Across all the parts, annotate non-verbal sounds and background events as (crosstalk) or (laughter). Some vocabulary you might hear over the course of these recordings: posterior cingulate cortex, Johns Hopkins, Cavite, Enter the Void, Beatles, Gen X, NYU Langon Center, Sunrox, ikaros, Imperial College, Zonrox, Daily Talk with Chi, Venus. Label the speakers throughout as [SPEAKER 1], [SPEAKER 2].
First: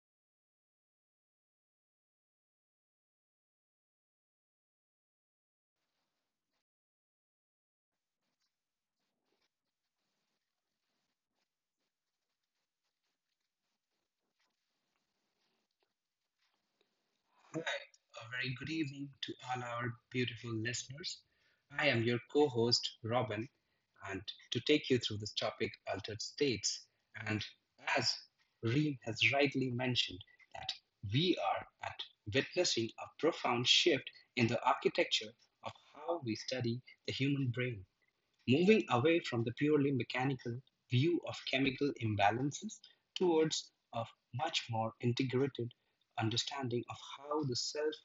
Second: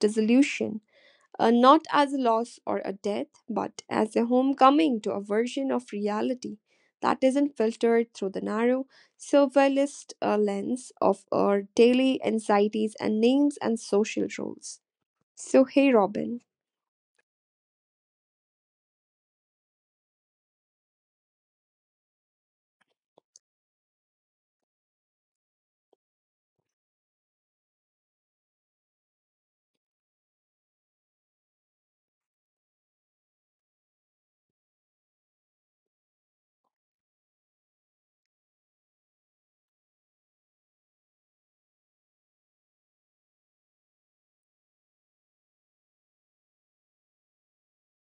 [SPEAKER 1] dissolution not as a loss or a death, but as a homecoming to a version of reality that isn't filtered through the narrow, surveillist lens of our daily anxieties and names and social roles. So, hey, Robin.
[SPEAKER 2] Hi, a very good evening to all our beautiful listeners. I am your co host, Robin, and to take you through this topic, altered states. And as Reem has rightly mentioned, that we are at witnessing a profound shift in the architecture of how we study the human brain moving away from the purely mechanical view of chemical imbalances towards a much more integrated understanding of how the self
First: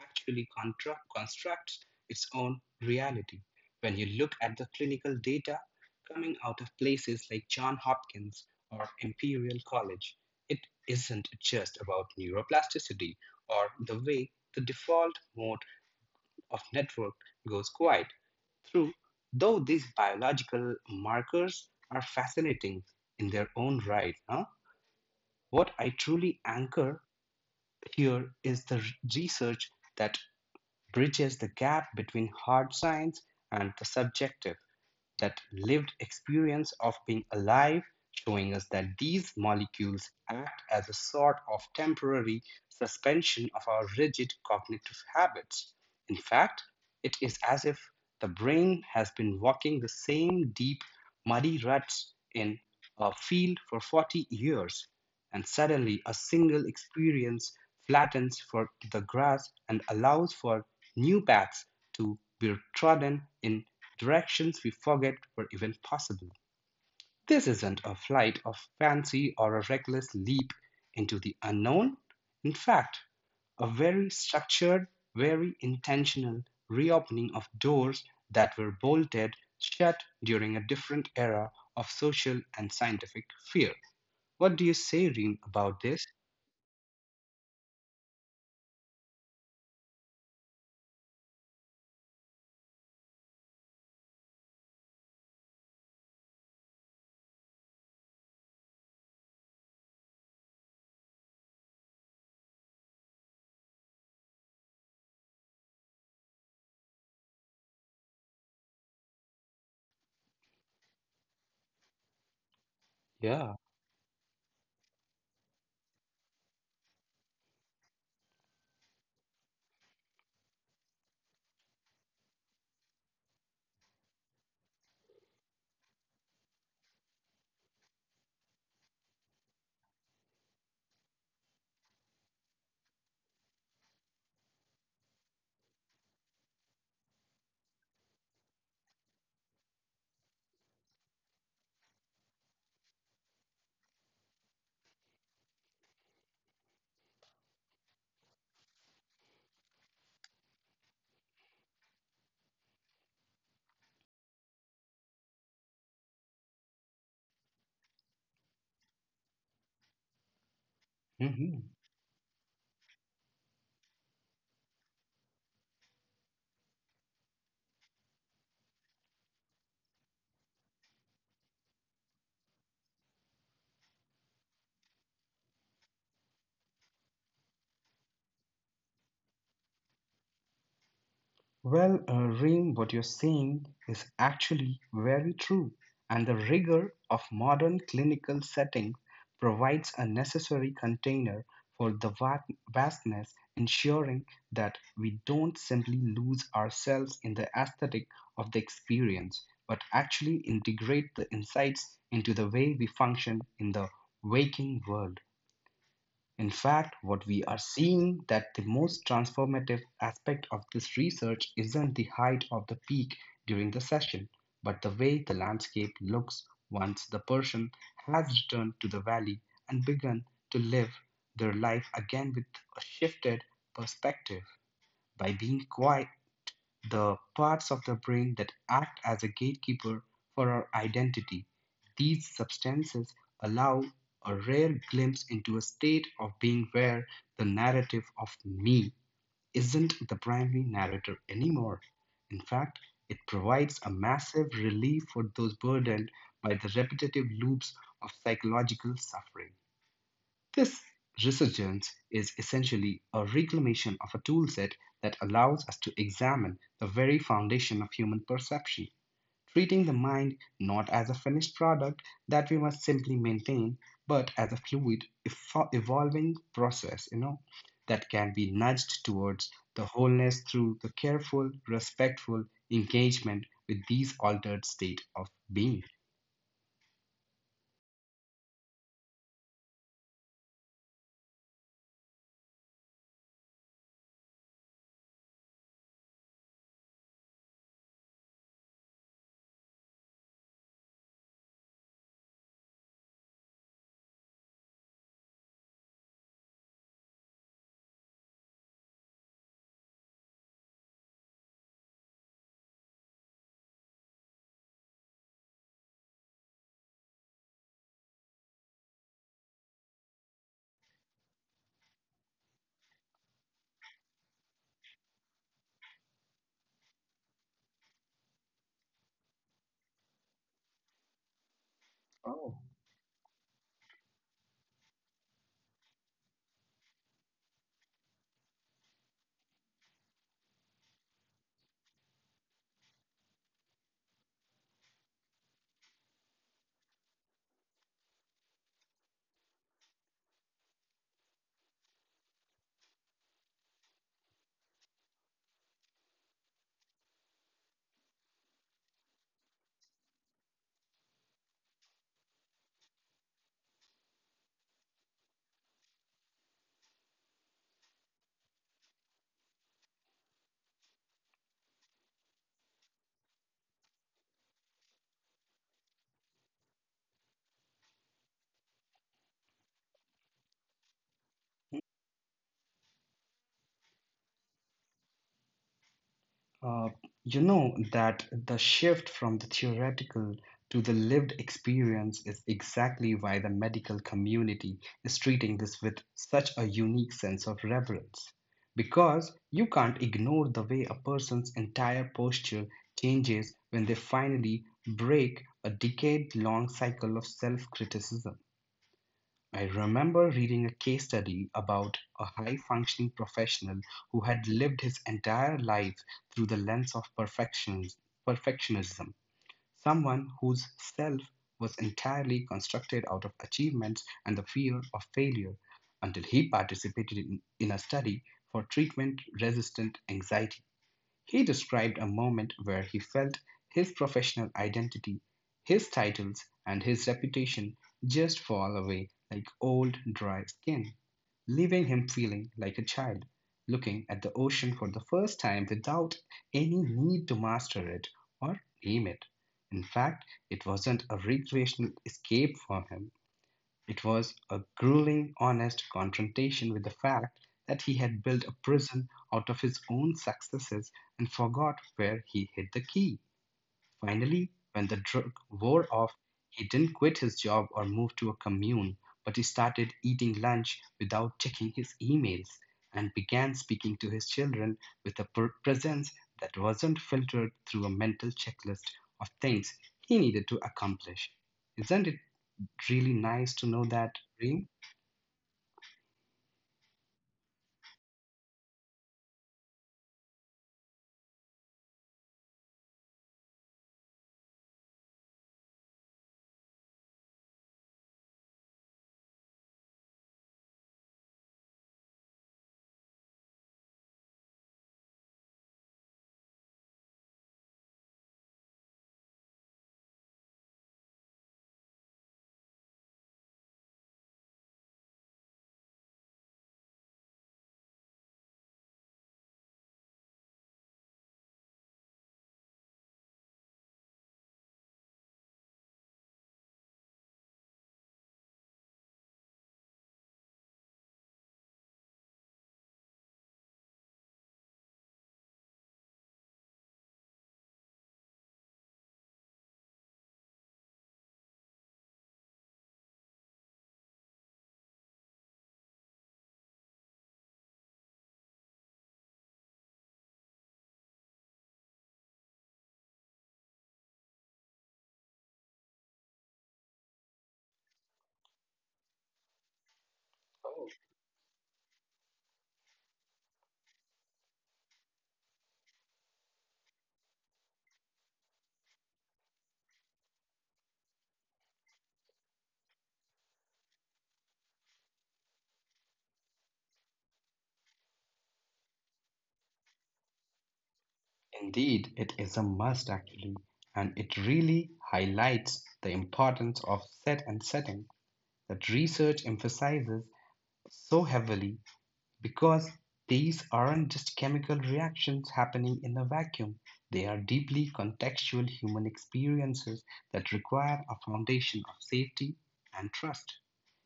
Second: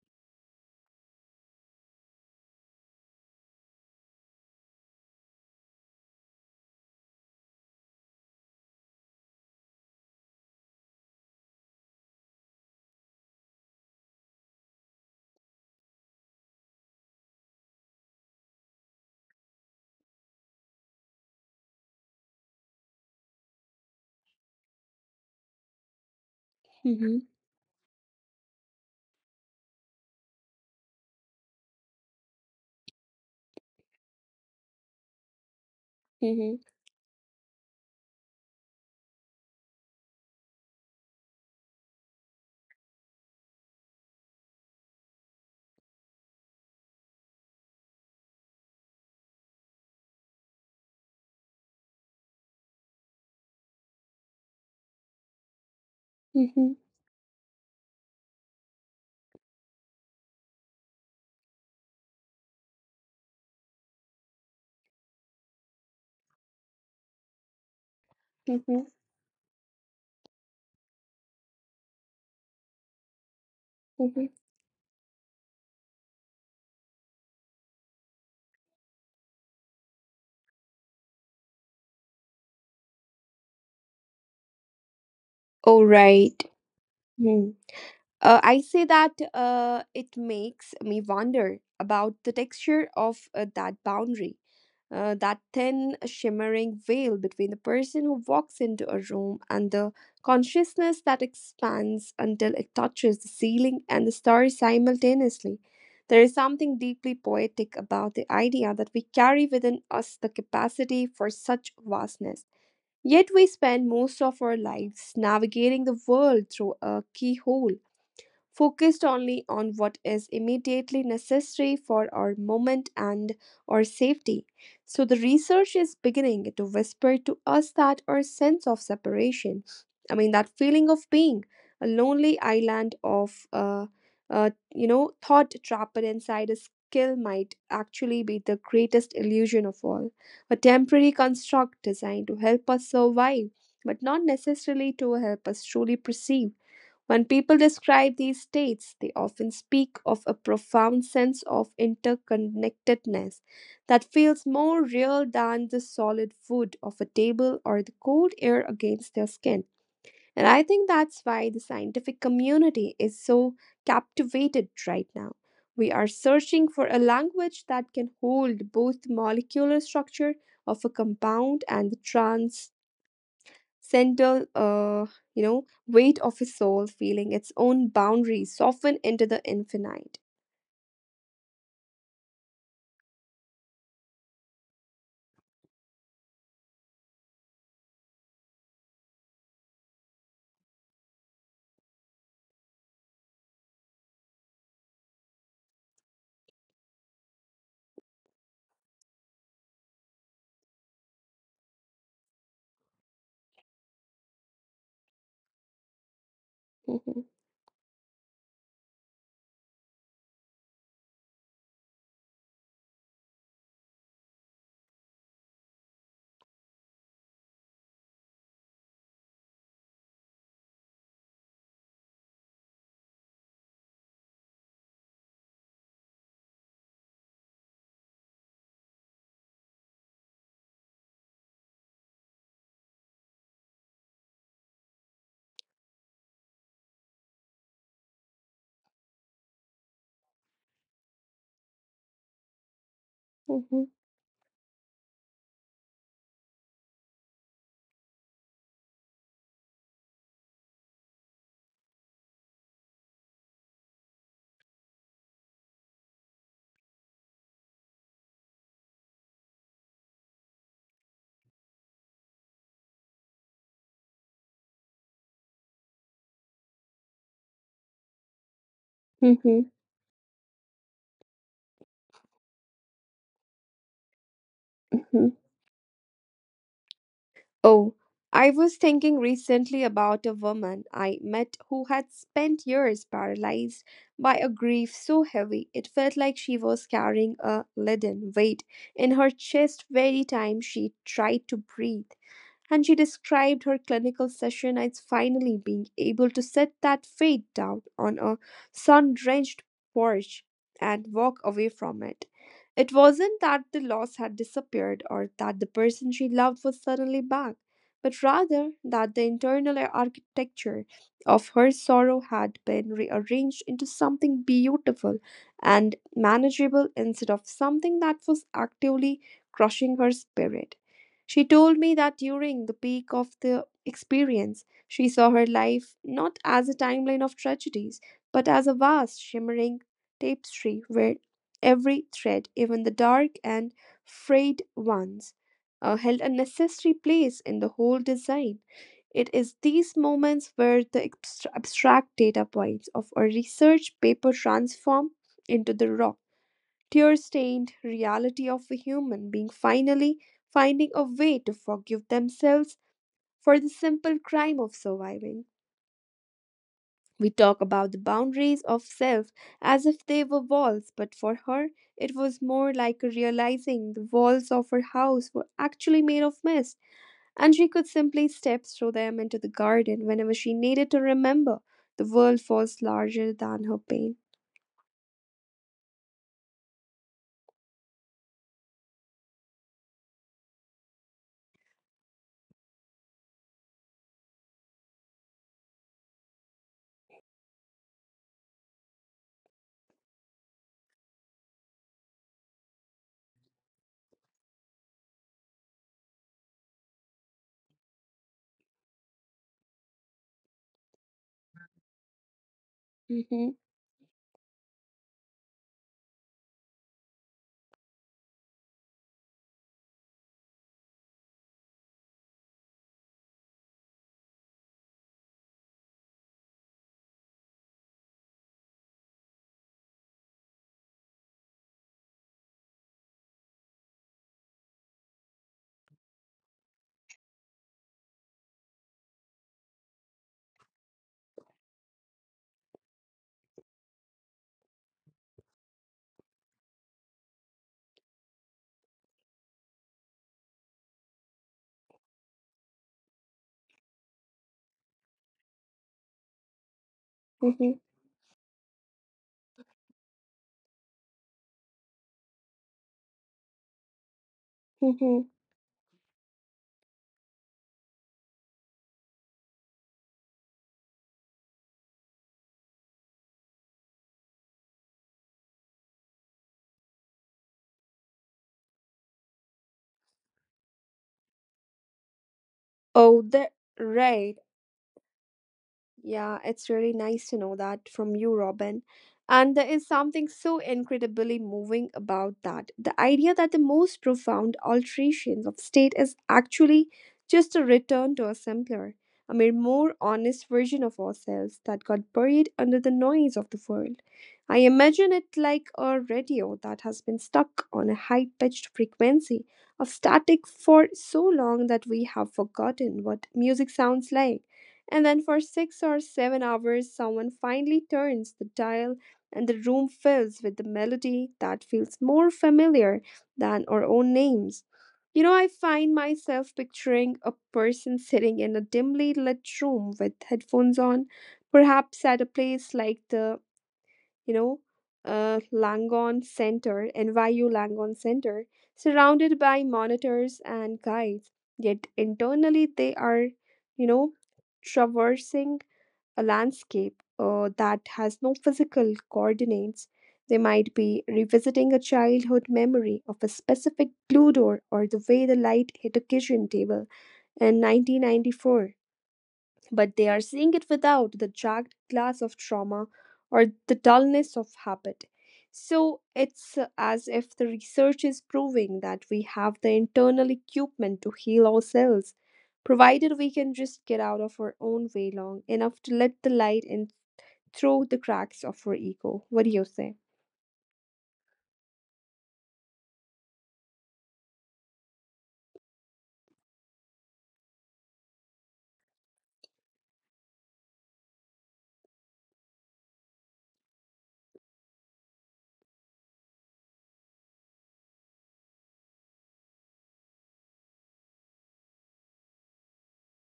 [SPEAKER 2] constructs its own reality. When you look at the clinical data coming out of places like Johns Hopkins or Imperial College, it isn't just about neuroplasticity or the way the default mode of network goes quiet through, though these biological markers are fascinating in their own right. Huh? What I truly anchor
[SPEAKER 1] Mm-hmm,
[SPEAKER 2] here is the research that bridges the gap between hard science and the subjective that lived
[SPEAKER 1] mm-hmm,
[SPEAKER 2] experience of being alive, showing us that these molecules act as a sort of temporary suspension of our rigid cognitive habits. In fact, it is as if the brain has been walking the same deep, muddy ruts in a field for 40 years, and suddenly a single
[SPEAKER 1] mm-hmm,
[SPEAKER 2] experience flattens for the grass and allows for new paths to be trodden in directions we forget were even possible. This isn't a flight of
[SPEAKER 1] mm-hmm,
[SPEAKER 2] fancy or a reckless leap into the unknown. In fact, a very
[SPEAKER 1] mm-hmm.
[SPEAKER 2] structured, very intentional reopening of doors that were bolted shut during a different era of social and scientific fear. What do you say, Reem,
[SPEAKER 1] All
[SPEAKER 2] about this?
[SPEAKER 1] right. Hmm. I say that it makes me wonder about the texture of that boundary. That thin, shimmering veil between the person who walks into a room and the consciousness that expands until it touches the ceiling and the stars simultaneously. There is something deeply poetic about the idea that we carry within us the capacity for such vastness. Yet we
[SPEAKER 2] Yeah.
[SPEAKER 1] spend most of our lives navigating the world through a keyhole focused only on what is immediately necessary for our moment and our safety. So the research is beginning to whisper to us that our sense of separation, I mean that feeling of being a lonely island of thought trapped inside a skill might actually be the greatest illusion of all, a temporary construct designed to help us survive, but not necessarily to help us truly perceive. When people describe these states, they often speak of a profound sense of interconnectedness that feels more real than the solid wood of a table or the cold air against their skin. And I think that's why
[SPEAKER 2] Hmm.
[SPEAKER 1] the scientific community is so captivated right now. We are searching for a language that can hold both the molecular structure of a compound and the trans central weight of his soul feeling its own boundaries soften into the infinite.
[SPEAKER 2] Well, Reem, what you're saying is actually very true, and the rigor of modern clinical settings provides a necessary container for the vastness, ensuring that we don't simply lose ourselves in the aesthetic of the experience, but actually integrate the insights into the way we function in the waking world. In fact, what we
[SPEAKER 1] Mhm,
[SPEAKER 2] are seeing that the most transformative aspect of this research isn't the height of the peak during the session, but the way the landscape looks once the person has returned to the valley and begun to live their life again with a shifted perspective by being quiet the parts of the brain that act as a gatekeeper for our identity. These substances allow a rare glimpse into a state of being where the narrative of me isn't the primary narrator anymore. In fact, it provides a
[SPEAKER 1] mhm,
[SPEAKER 2] massive relief for those burdened by the repetitive loops of psychological suffering. This resurgence is essentially a reclamation of a toolset that allows us to examine the very foundation of human perception, treating the mind not as a finished product that we must simply maintain, but as a fluid, evolving process, you know, that can be nudged towards the
[SPEAKER 1] mhm,
[SPEAKER 2] wholeness through the careful, respectful engagement with these altered state of
[SPEAKER 1] mhm.
[SPEAKER 2] being.
[SPEAKER 1] Oh, I was thinking recently about a woman I met who had spent years paralyzed by a grief so heavy it felt like she was carrying a leaden weight in her chest every time she tried to breathe. And she described her clinical session as finally being able to set that weight down on a sun drenched porch and walk away from it. It wasn't that the loss had disappeared or that the person she loved was suddenly back, but rather that the internal architecture of her sorrow had been rearranged into something beautiful and manageable instead of something that was actively crushing her spirit. She told me
[SPEAKER 2] Oh.
[SPEAKER 1] that during the peak of the experience, she saw her life not as a timeline of tragedies, but as a vast, shimmering tapestry where every thread, even the dark and frayed ones, held a necessary place in the whole design. It is these moments where the abstract data points of a research paper transform into the raw, tear stained reality of a human being finally finding a way to forgive themselves for the simple crime of surviving. We talk about the boundaries of self as if they were walls, but for her, it was more like realizing the walls of her house were actually made of mist and she could simply step through them into the garden whenever she needed to remember the world was larger than her pain.
[SPEAKER 2] Uh, you know that the shift from the theoretical to the lived experience is exactly why the medical community is treating this with such a unique sense of reverence. Because you can't ignore the way a person's entire posture changes when they finally break a decade long cycle of self criticism. I remember reading a case study about a high functioning professional
[SPEAKER 1] Mhm.
[SPEAKER 2] who had lived his entire life through the lens of perfectionism, someone whose self was entirely constructed out of achievements and the fear of failure, until he participated in a study for treatment resistant anxiety. He described a moment where he felt his professional identity, his titles, and his reputation just fall away like old, dry skin, leaving him feeling like a child, looking at the ocean for the first time without any need to master it or name it. In fact, it wasn't a recreational escape for him. It was a grueling, honest confrontation with the fact that he had
[SPEAKER 1] Mm-hmm.
[SPEAKER 2] built a prison out of his own successes and forgot where he hid the key. Finally, when the drug wore
[SPEAKER 1] Mm-hmm.
[SPEAKER 2] off, he didn't quit his job or move to a commune, but he started eating lunch without checking his emails and began speaking to his children with a presence that wasn't filtered through a mental checklist of things he needed to accomplish. Isn't it really nice to know
[SPEAKER 1] Oh, the
[SPEAKER 2] that, Reem.
[SPEAKER 1] right. Yeah, it's really nice to know that from you, Robin. And there is something so incredibly moving about that. The idea that the most profound alterations of state is actually just a return to a simpler, a mere more honest version of ourselves that got buried under the noise of the world. I imagine it like a radio that has been stuck on a high pitched frequency of static for so long that we have forgotten what music sounds like, and then for 6 or 7 hours, someone finally turns the dial and the room fills with the melody that feels more familiar than our own names. You know, I find myself picturing a person sitting in a dimly lit room with headphones on, perhaps at a place like the you know, Langon Center, NYU Langon Center, surrounded by monitors and guides. Yet internally, they are, you know, traversing a landscape that has no physical coordinates. They might be revisiting a childhood memory of a specific blue door or the way the light hit a kitchen table in 1994, but they
[SPEAKER 2] Oh,
[SPEAKER 1] are seeing it without the jagged glass of trauma or the dullness of habit. So it's as if the research is proving that we have the internal equipment to heal ourselves, provided we can just get out of our own way long enough to let the light in through the cracks of our ego. What do you say?
[SPEAKER 2] indeed, it is a must actually, and it really highlights the importance of set and setting that research emphasizes so heavily because these aren't just chemical reactions happening in a vacuum. They are deeply contextual human experiences that require a foundation of safety and trust.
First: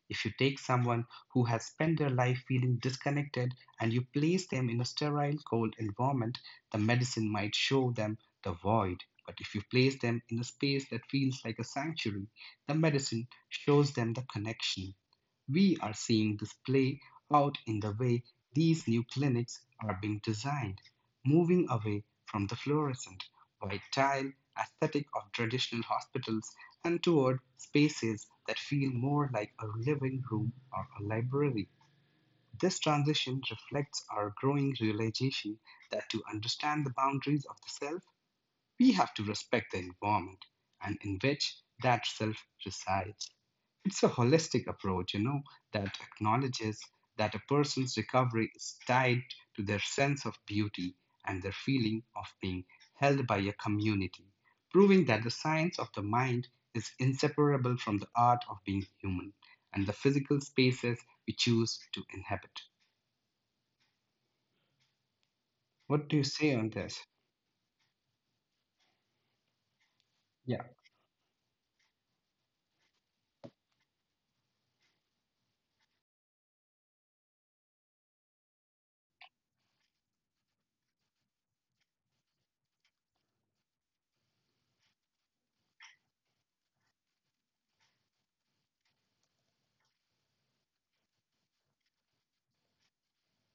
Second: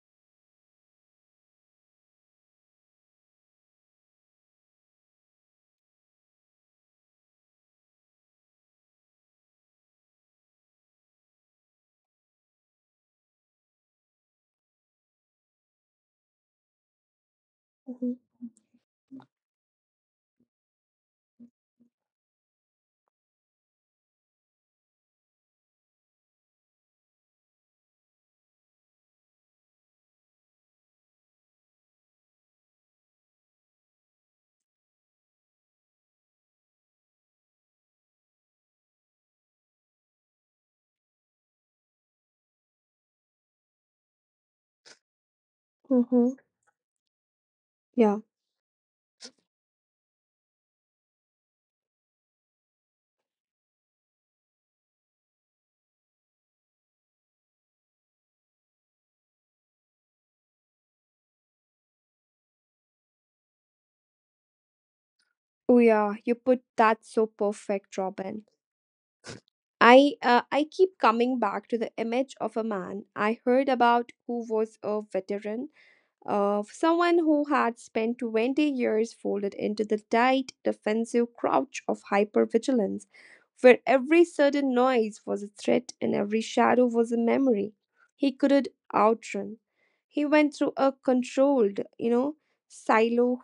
[SPEAKER 2] If you take someone who has spent their life feeling disconnected and you place them in a sterile, cold environment, the medicine might show them the void. But if you place them in a space that feels like a sanctuary, the medicine shows them the connection. We are seeing this play out in the
[SPEAKER 1] Mhm.
[SPEAKER 2] way these new clinics are being designed, moving away from the fluorescent vital aesthetic of traditional hospitals and toward spaces that feel more like a living room or a library. This transition reflects our growing realization that to understand the boundaries of the self, we have to respect the environment and in which that self resides. It's a holistic approach, you know, that
[SPEAKER 1] Mhm.
[SPEAKER 2] acknowledges that a person's
[SPEAKER 1] Yeah.
[SPEAKER 2] recovery is tied to their sense of beauty and their feeling of being held by a community, proving that the science of the mind is inseparable from the art of being human and the physical spaces we choose to inhabit. What
[SPEAKER 1] Oh
[SPEAKER 2] do you
[SPEAKER 1] yeah,
[SPEAKER 2] say
[SPEAKER 1] you
[SPEAKER 2] on
[SPEAKER 1] put
[SPEAKER 2] this?
[SPEAKER 1] that so perfect, Robin. I
[SPEAKER 2] Yeah.
[SPEAKER 1] uh, I keep coming back to the image of a man I heard about who was a veteran, of someone who had spent 20 years folded into the tight, defensive crouch of hypervigilance, where every sudden noise was a threat and every shadow was a memory he couldn't outrun. He went through a controlled, silo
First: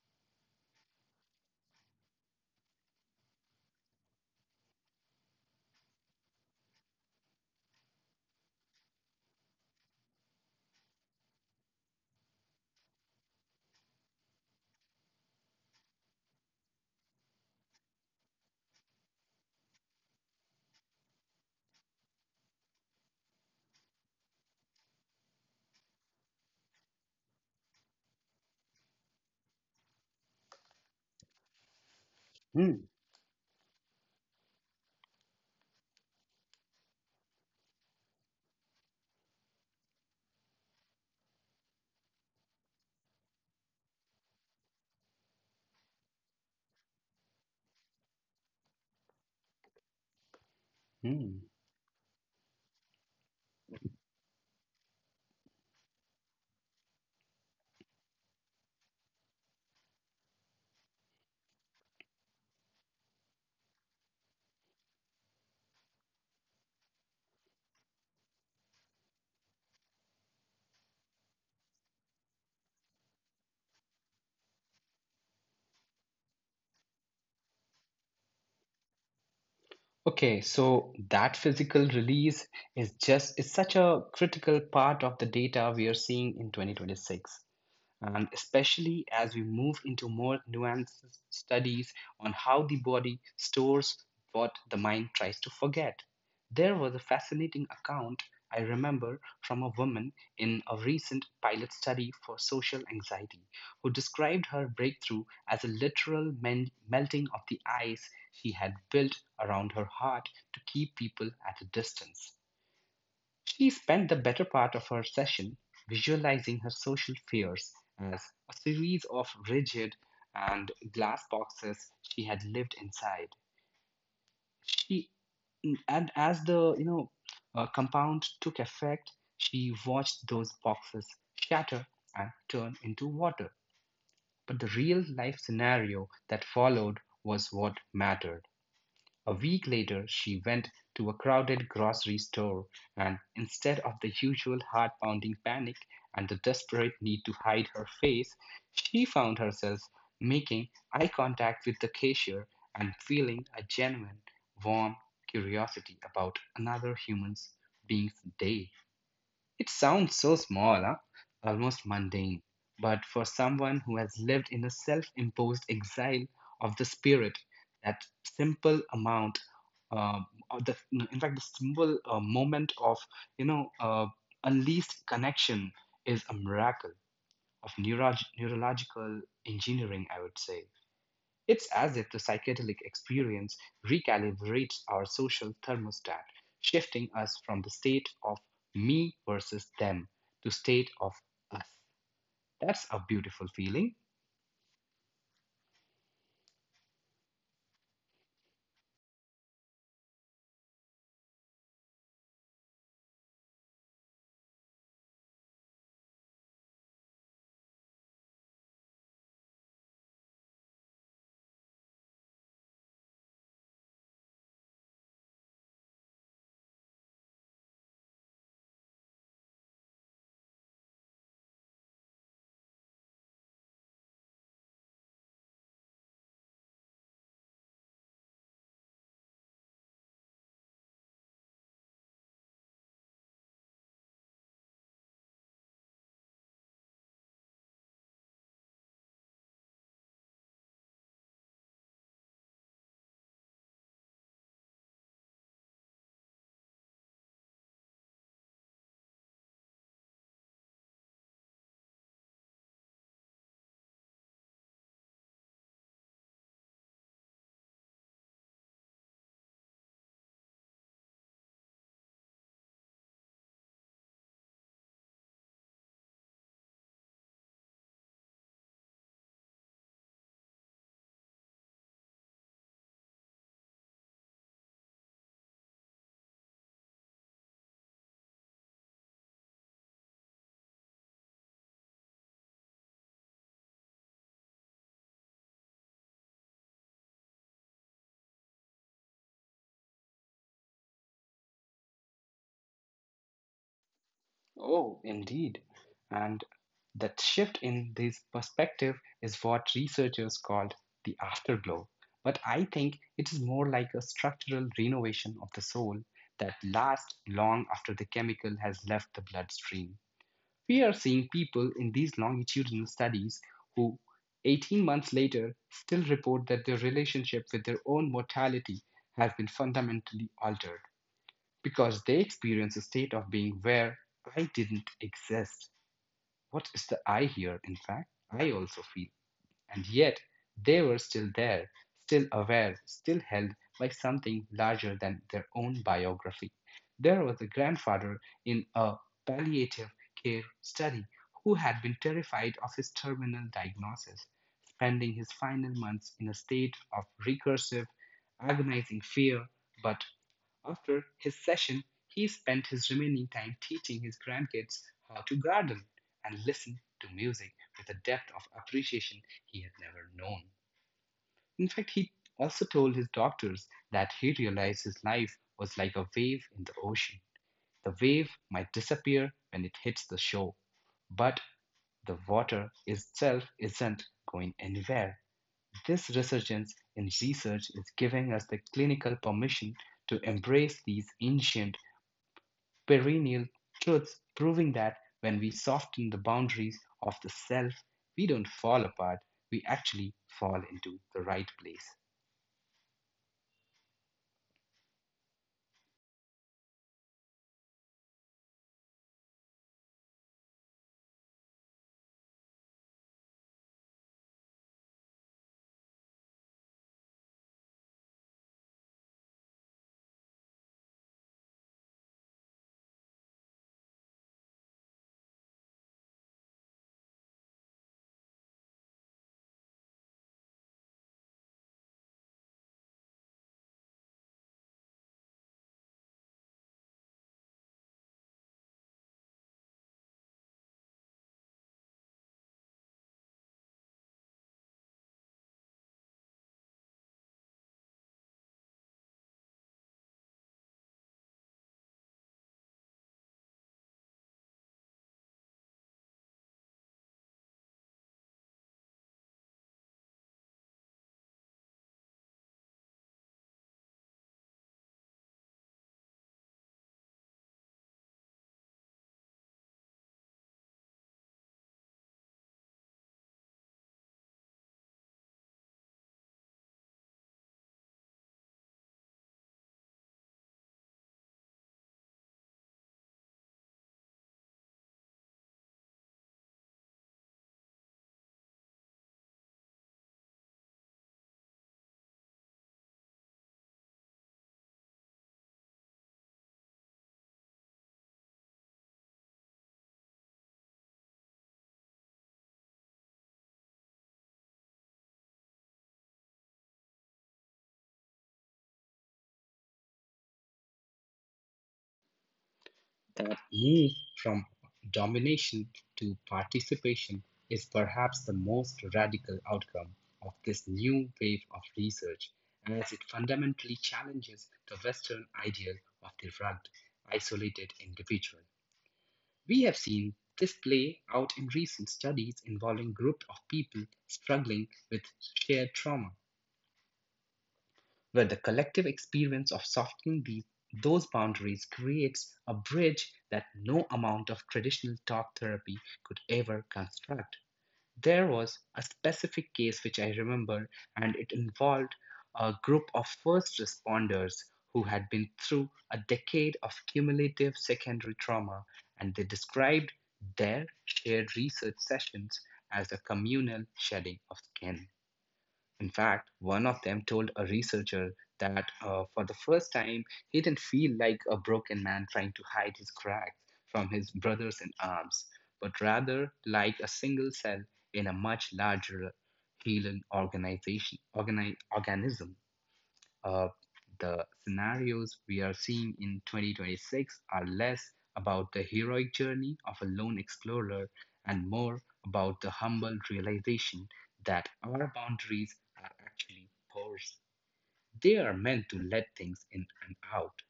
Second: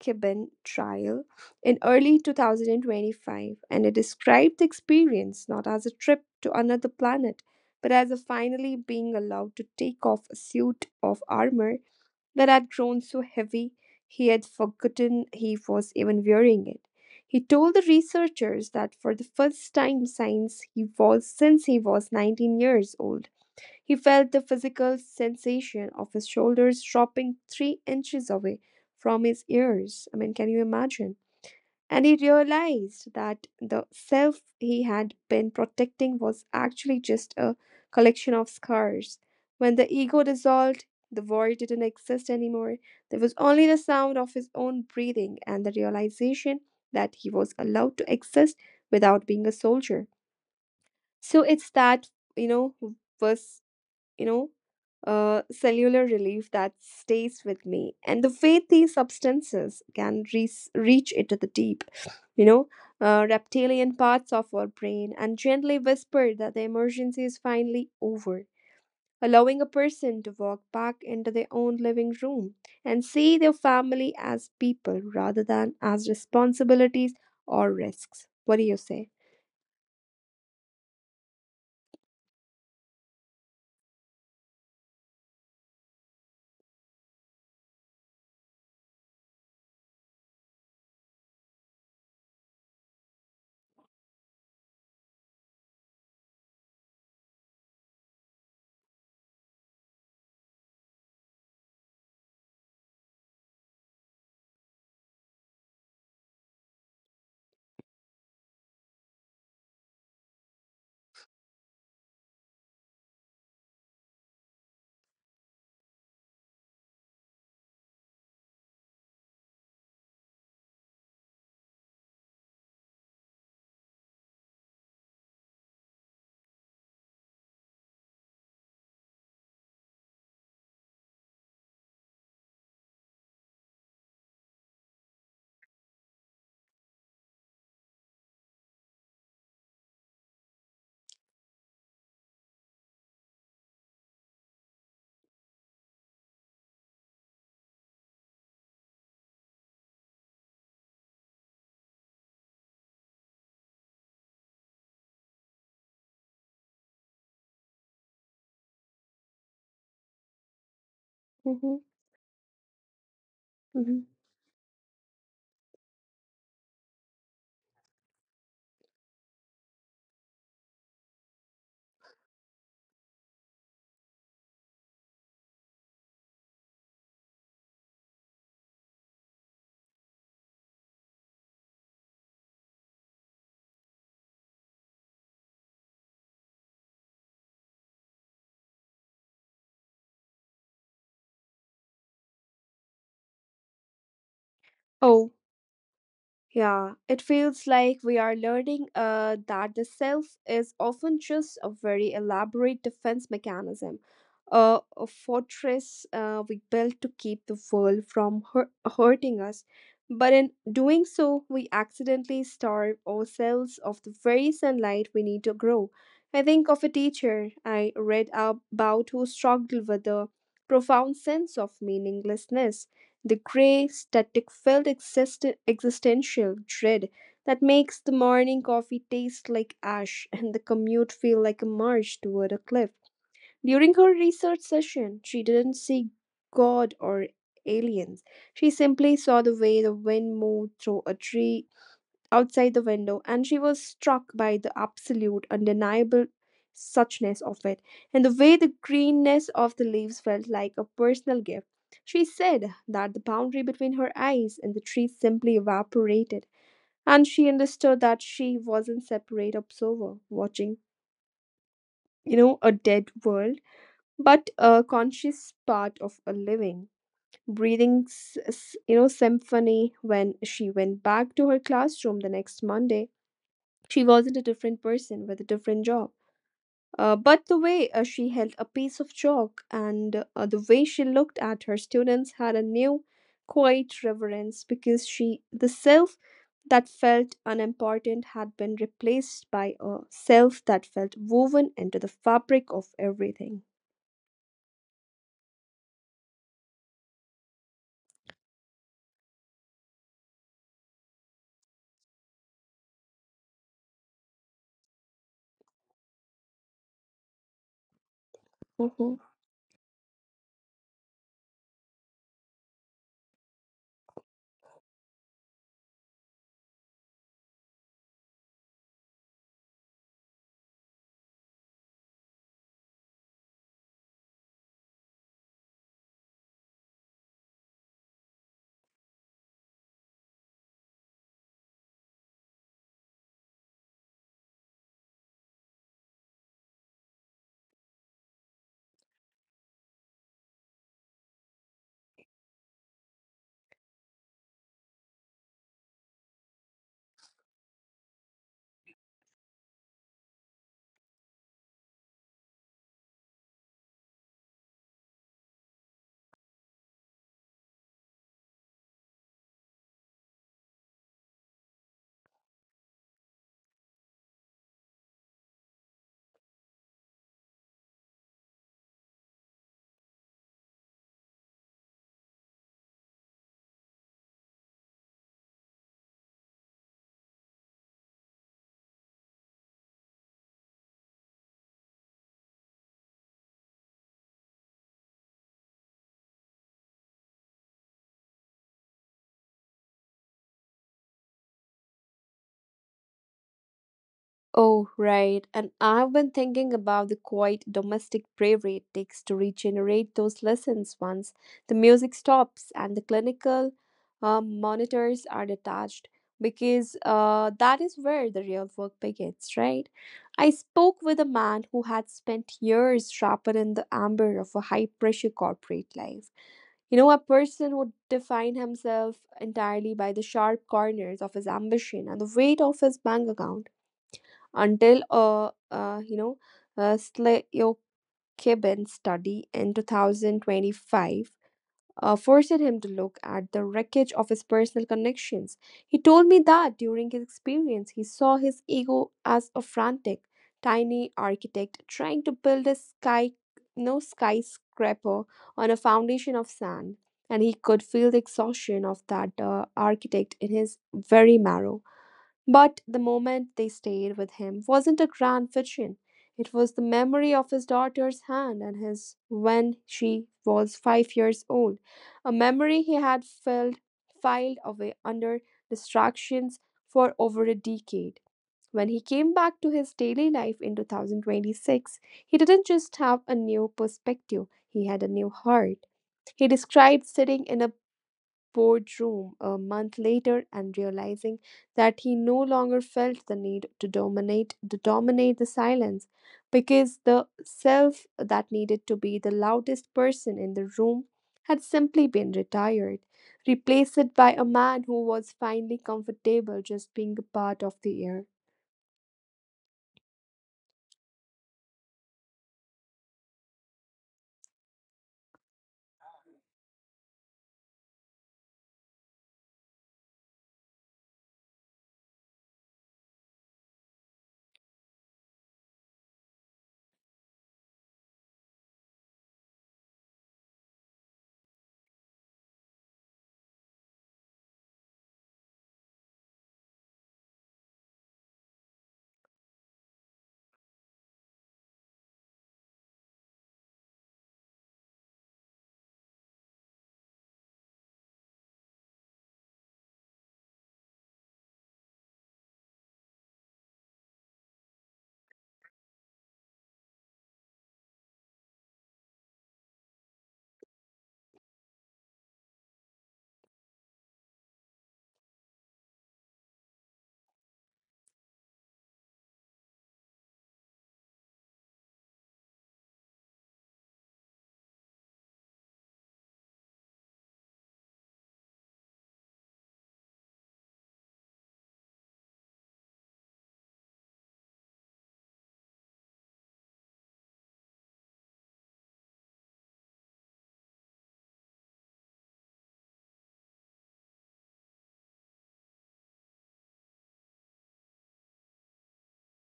[SPEAKER 1] Kibben trial in early 2025, and it described the experience not as a trip to another planet, but as a finally being allowed to take off a suit of armor that had grown so heavy he had forgotten he was even wearing it. He told the researchers that for the first time since he was 19 years old, he felt the physical sensation of his shoulders dropping 3 inches away from his ears. I mean, can you imagine? And he
[SPEAKER 2] Mm,
[SPEAKER 1] realized that the self he had been protecting was actually just a collection of scars. When the ego dissolved, the void didn't exist anymore. There was only the sound of his own breathing and the realization that he was allowed to exist without being a soldier. So
[SPEAKER 2] mm.
[SPEAKER 1] it's that, you know, was, you know, cellular relief that stays with me. And the way these substances can reach into the deep, you know, reptilian parts of our brain and gently whisper that the emergency is finally over, allowing a person to walk back into their own living room and see their family as people rather than as responsibilities or risks. What do you say?
[SPEAKER 2] Okay, so that physical release is such a critical part of the data we are seeing in 2026. And especially as we move into more nuanced studies on how the body stores what the mind tries to forget. There was a fascinating account I remember from a woman in a recent pilot study for social anxiety who described her breakthrough as a literal melting of the ice she had built around her heart to keep people at a distance. She spent the better part of her session visualizing her social fears as a series of rigid and glass boxes she had lived inside. She and as the you know Compound took effect, she watched those boxes shatter and turn into water. But the real life scenario that followed was what mattered. A week later, she went to a crowded grocery store, and instead of the usual heart pounding panic and the desperate need to hide her face, she found herself making eye contact with the cashier and feeling a genuine, warm curiosity about another human being's day. It sounds so small, huh?
[SPEAKER 1] Hmm.
[SPEAKER 2] almost mundane, but for
[SPEAKER 1] Hmm.
[SPEAKER 2] someone who has lived in a self imposed exile of the spirit, that simple amount, uh, of the, in fact, the simple moment of, you know, uh, unleashed connection is a miracle of neurological engineering, I would say. It's as if the psychedelic experience recalibrates our social thermostat, shifting us from the state of me versus them to state of us. That's a beautiful feeling.
[SPEAKER 1] Oh, yeah, it feels like we are learning that the self is often just a very elaborate defense mechanism, a fortress we built to keep the world from hurting us. But in doing so, we accidentally starve ourselves of the very sunlight we need to grow. I think of a teacher I read about who struggled with a profound sense of meaninglessness, the gray, static filled existential dread that makes the morning coffee taste like ash and the commute feel like a march toward a cliff. During her research session, she didn't see God or aliens. She simply saw the way the wind moved through a tree outside the window, and she was struck by the absolute, undeniable suchness of it, and the way the greenness of the leaves felt like a personal gift. She said that the boundary between her eyes and the trees simply evaporated, and she understood that she wasn't separate observer watching, a dead world, but a conscious part of a living, breathing, symphony. When she went back to her classroom the next Monday, she wasn't a different person with a different job. But the way she held a piece of chalk and the way she looked at her students had a new, quiet reverence because she, the self that felt unimportant, had been replaced by a self that felt woven into the fabric of everything.
[SPEAKER 2] Oh, indeed. And that shift in this perspective is what researchers called the afterglow. But I think it is more like a structural renovation of the soul that lasts long after the chemical has left the
[SPEAKER 1] Mhm.
[SPEAKER 2] bloodstream. We are seeing people in these longitudinal studies who, 18 months later, still report that their relationship with their own mortality has been fundamentally altered because they experience a state of being where I didn't exist. What is the I here, in fact? I also feel. And yet they were still there, still aware, still held by something larger than their own biography. There was a grandfather in a palliative care study who had been terrified of his terminal diagnosis, spending his final months in a state of recursive, agonizing fear, but after his session, he spent his remaining time teaching his grandkids how to garden and listen to music with a depth of appreciation he had never known. In fact, he also told his doctors that he realized his life was like a wave in the ocean. The wave might disappear when it hits the shore, but the water itself isn't going anywhere. This resurgence in research is giving us the clinical permission to embrace these ancient perennial truths proving that when we soften the boundaries of the self, we don't fall apart, we actually fall into the right place.
[SPEAKER 1] Oh, right. And I've been thinking about the quiet domestic bravery it takes to regenerate those lessons once the music stops and the clinical monitors are detached, because that is where the real work begins, right? I spoke with a man who had spent years trapped in the amber of a high pressure corporate life. You know, a person would define himself entirely by the sharp corners of his ambition and the weight of his bank account until Slayokibin study in 2025 forced him to look at the wreckage of his personal connections. He told me that during his experience, he saw his ego as a frantic, tiny architect trying to build a sky, no skyscraper on a foundation of sand, and he could feel the exhaustion of that architect in his very marrow. But the moment they stayed with him wasn't a grand vision. It was the memory of his daughter's hand and his when she was 5 years old, a memory he had filed away under distractions for over a decade. When he came back to his daily life in 2026, he didn't just have a new perspective, he had a new heart. He described sitting in a boardroom a month later and realizing that he no longer felt the need to dominate the silence because the self that needed to be the loudest person in the room had simply been retired, replaced by a man who was finally comfortable just being a part of the air.
[SPEAKER 2] Move from domination to participation is perhaps the most radical outcome of this new wave of research, as it fundamentally challenges the Western ideal of the rugged, isolated individual. We have seen this play out in recent studies involving groups of people struggling with shared trauma, where the collective experience of softening those boundaries creates a bridge that no amount of traditional talk therapy could ever construct. There was a specific case which I remember, and it involved a group of first responders who had been through a decade of cumulative secondary trauma, and they described their shared research sessions as a communal shedding of skin. In fact, one of them told a researcher that for the first time, he didn't feel like a broken man trying to hide his cracks from his brothers in arms, but rather like a single cell in a much larger healing organism uh, the scenarios we are seeing in 2026 are less about the heroic journey of a lone explorer and more about the humble realization that our boundaries are actually porous. They are meant to let things in and out.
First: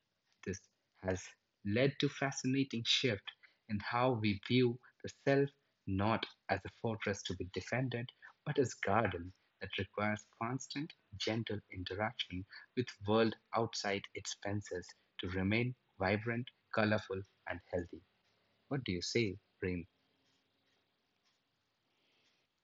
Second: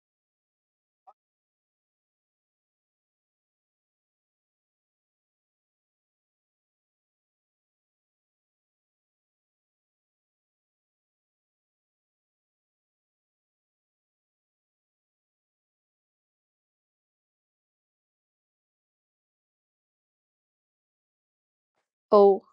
[SPEAKER 2] This has led to a fascinating shift in how we view the self, not as a fortress to be defended, but as a garden that requires constant, gentle interaction with the world outside its fences to remain vibrant, colorful, and healthy. What do you say, Reem?
[SPEAKER 1] Oh,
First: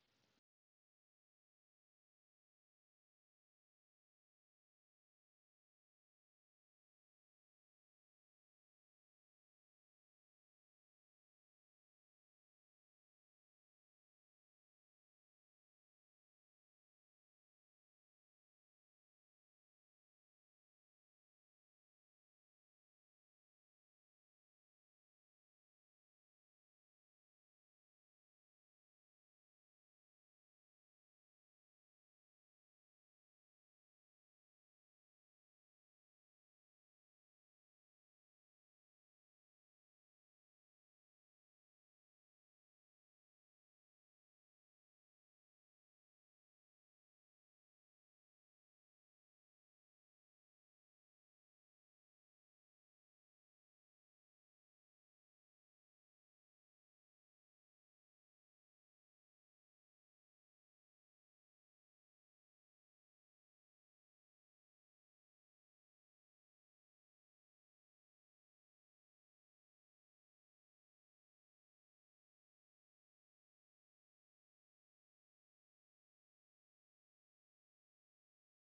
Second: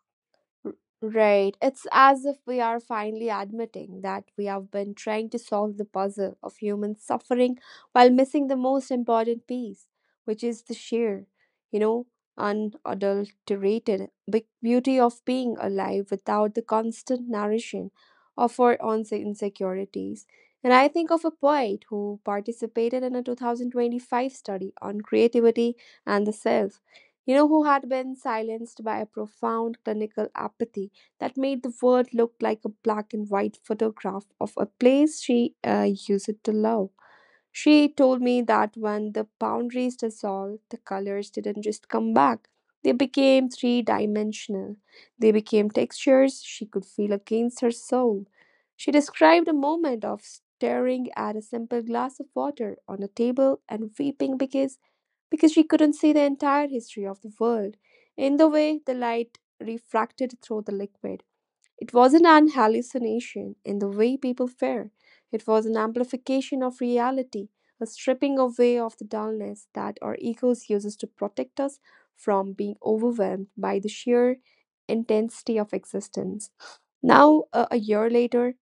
[SPEAKER 1] R- Right. It's as if we are finally admitting that we have been trying to solve the puzzle of human suffering while missing the most important piece, which is the sheer, you know, unadulterated big beauty of being alive without the constant narration of our own insecurities. And I think of a poet who participated in a 2025 study on creativity and the self, you know, who had been silenced by a profound clinical apathy that made the world look like a black and white photograph of a place she used to love. She told me that when the boundaries dissolved, the colors didn't just come back. They became three dimensional. They became textures she could feel against her soul. She described a moment of staring at a simple glass of water on a table and weeping because she couldn't see the entire history of the world in the way the light refracted through the liquid. It wasn't an hallucination in the way people fear. It was an amplification of reality, a stripping away of the dullness that our egos uses to protect us from being overwhelmed by the sheer intensity of existence. Now, a year later,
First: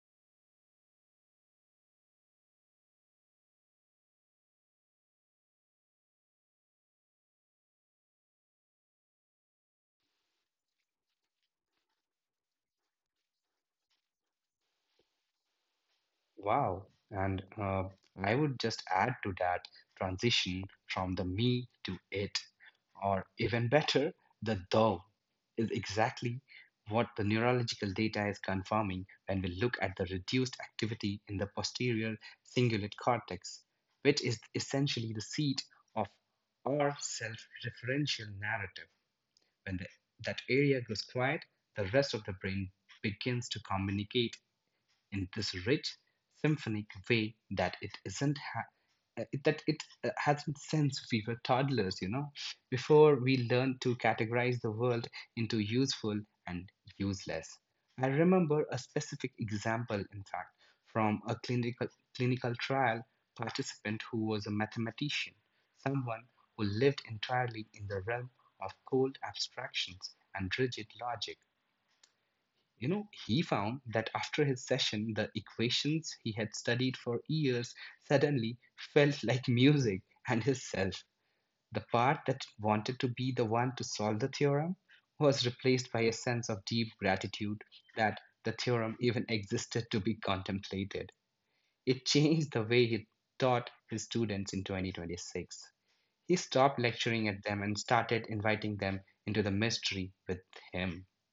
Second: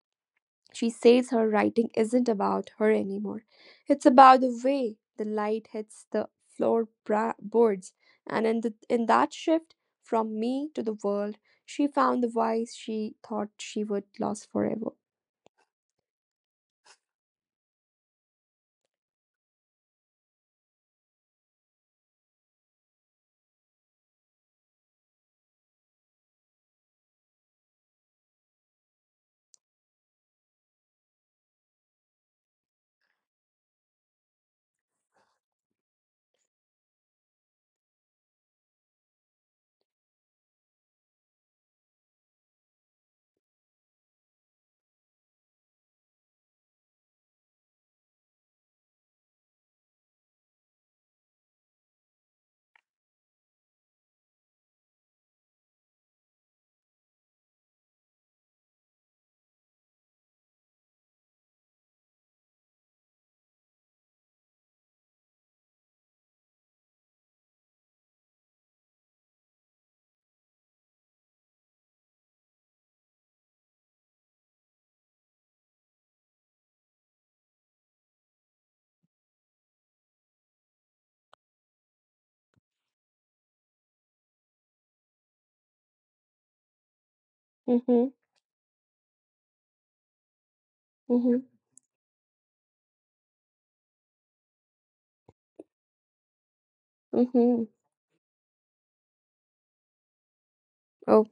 [SPEAKER 1] she says her writing isn't about her anymore. It's about the way the light hits the floorboards. And in that shift from me to the world, she found the voice she thought she would lose forever.
[SPEAKER 2] Wow. And I would just add to that transition from the me to it, or even better, the thou, is exactly what the neurological data is confirming when we look at the reduced activity in the posterior cingulate cortex, which is essentially the seat of our self referential narrative. When the, that area goes quiet, the rest of the brain begins to communicate in this rich, symphonic way that it isn't ha- that it hasn't since we were toddlers, you know, before we learned to categorize the world into useful and useless. I remember a specific example, in fact, from a clinical trial participant who was a mathematician, someone who lived entirely in the realm of cold abstractions and rigid logic. You know, he found that after his session, the equations he had studied for years suddenly felt like music and his self. The part that wanted to be the one to solve the theorem was replaced by a sense of deep gratitude
[SPEAKER 1] Mm-hmm,
[SPEAKER 2] that the theorem even existed to be contemplated.
[SPEAKER 1] mm-hmm,
[SPEAKER 2] It changed the way he taught his students in 2026. He stopped lecturing at them
[SPEAKER 1] mm-hmm.
[SPEAKER 2] and started inviting them into the mystery with him.
[SPEAKER 1] Oh,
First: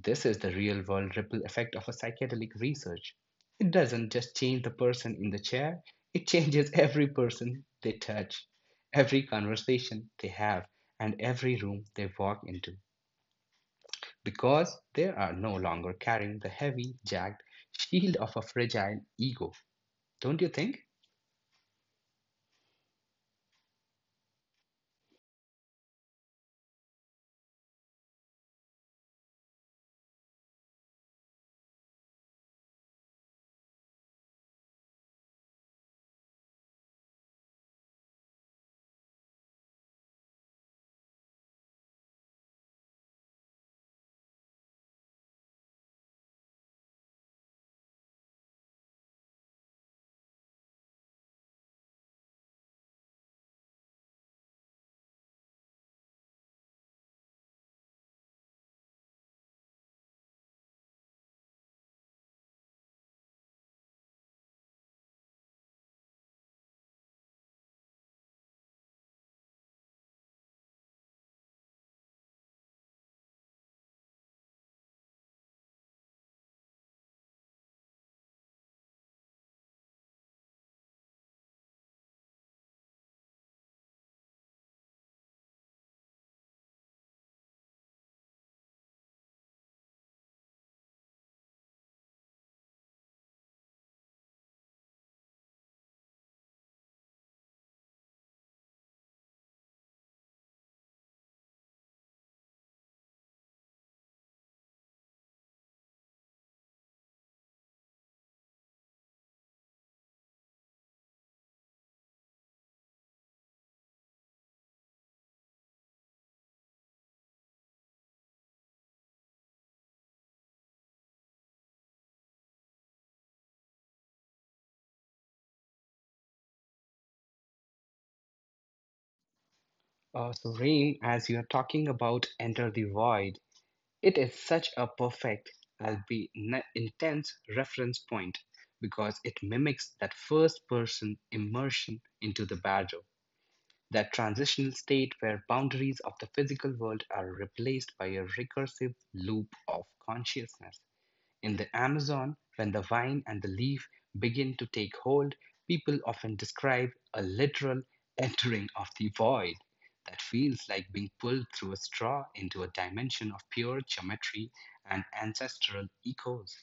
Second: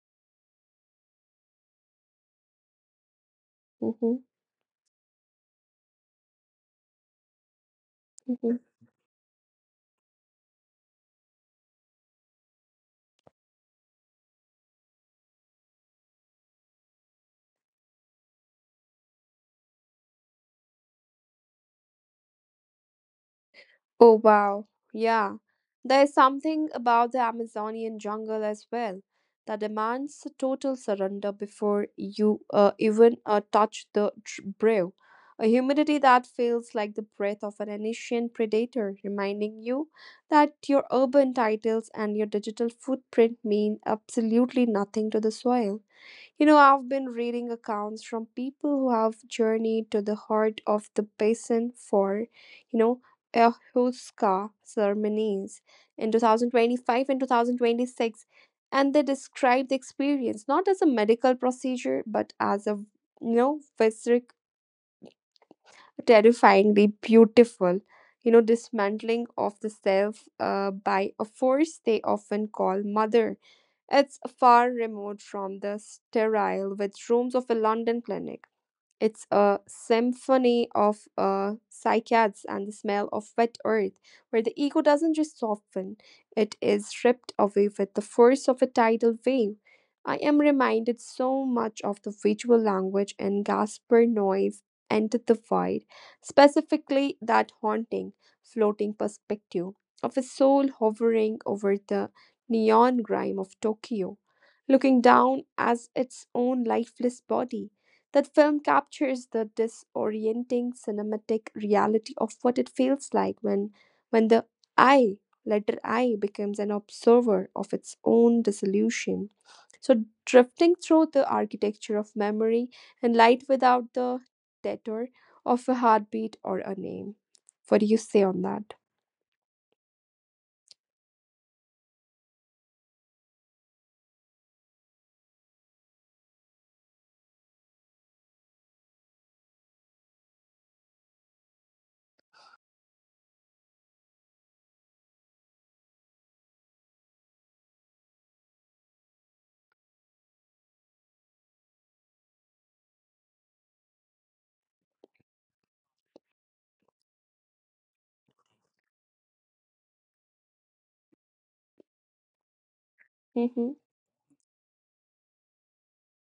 [SPEAKER 2] This is the real world ripple effect of a psychedelic research. It doesn't
[SPEAKER 1] mm-hmm,
[SPEAKER 2] just change the person in the chair, it changes every person they touch,
[SPEAKER 1] mm-hmm.
[SPEAKER 2] every conversation they have, and every room they walk into. Because they are no longer carrying the heavy, jagged shield of a fragile ego. Don't you think?
[SPEAKER 1] Oh wow, yeah. There is something about the Amazonian jungle as well that demands total surrender before you even touch the brew. A humidity that feels like the breath of an ancient predator, reminding you that your urban titles and your digital footprint mean absolutely nothing to the soil. You know, I've been reading accounts from people who have journeyed to the heart of the basin for, you know, Ehuska ceremonies in 2025 and 2026. And they describe the experience not as a medical procedure, but as a, you know, visceral, terrifyingly beautiful, you know, dismantling of the self by a force they often call mother. It's far remote from the sterile withrooms of a London clinic. It's a symphony of cycads and the smell of wet earth, where the ego doesn't just soften, it is stripped away with the force of a tidal wave. I am reminded so much of the visual language in Gaspar Noy's Enter the Void, specifically that haunting, floating perspective of a soul hovering over the neon grime of Tokyo, looking down as its own lifeless body. That film captures the disorienting cinematic reality of what it feels like when when the I, letter I becomes an observer of its own dissolution, so drifting through the architecture of memory and light without the detour of a heartbeat or a name. What do you say on that?
[SPEAKER 2] So, Rain, as you're talking about Enter the Void, it is such a perfect, albeit intense, reference point because it mimics that first person immersion into the bardo, that transitional state where boundaries of the physical world are replaced by a recursive loop of consciousness. In the Amazon, when the vine and the leaf begin to take hold, people often describe a literal (laughs) entering of the void that feels like being pulled through a straw into a dimension of pure
[SPEAKER 1] Mm-hmm,
[SPEAKER 2] geometry and ancestral echoes.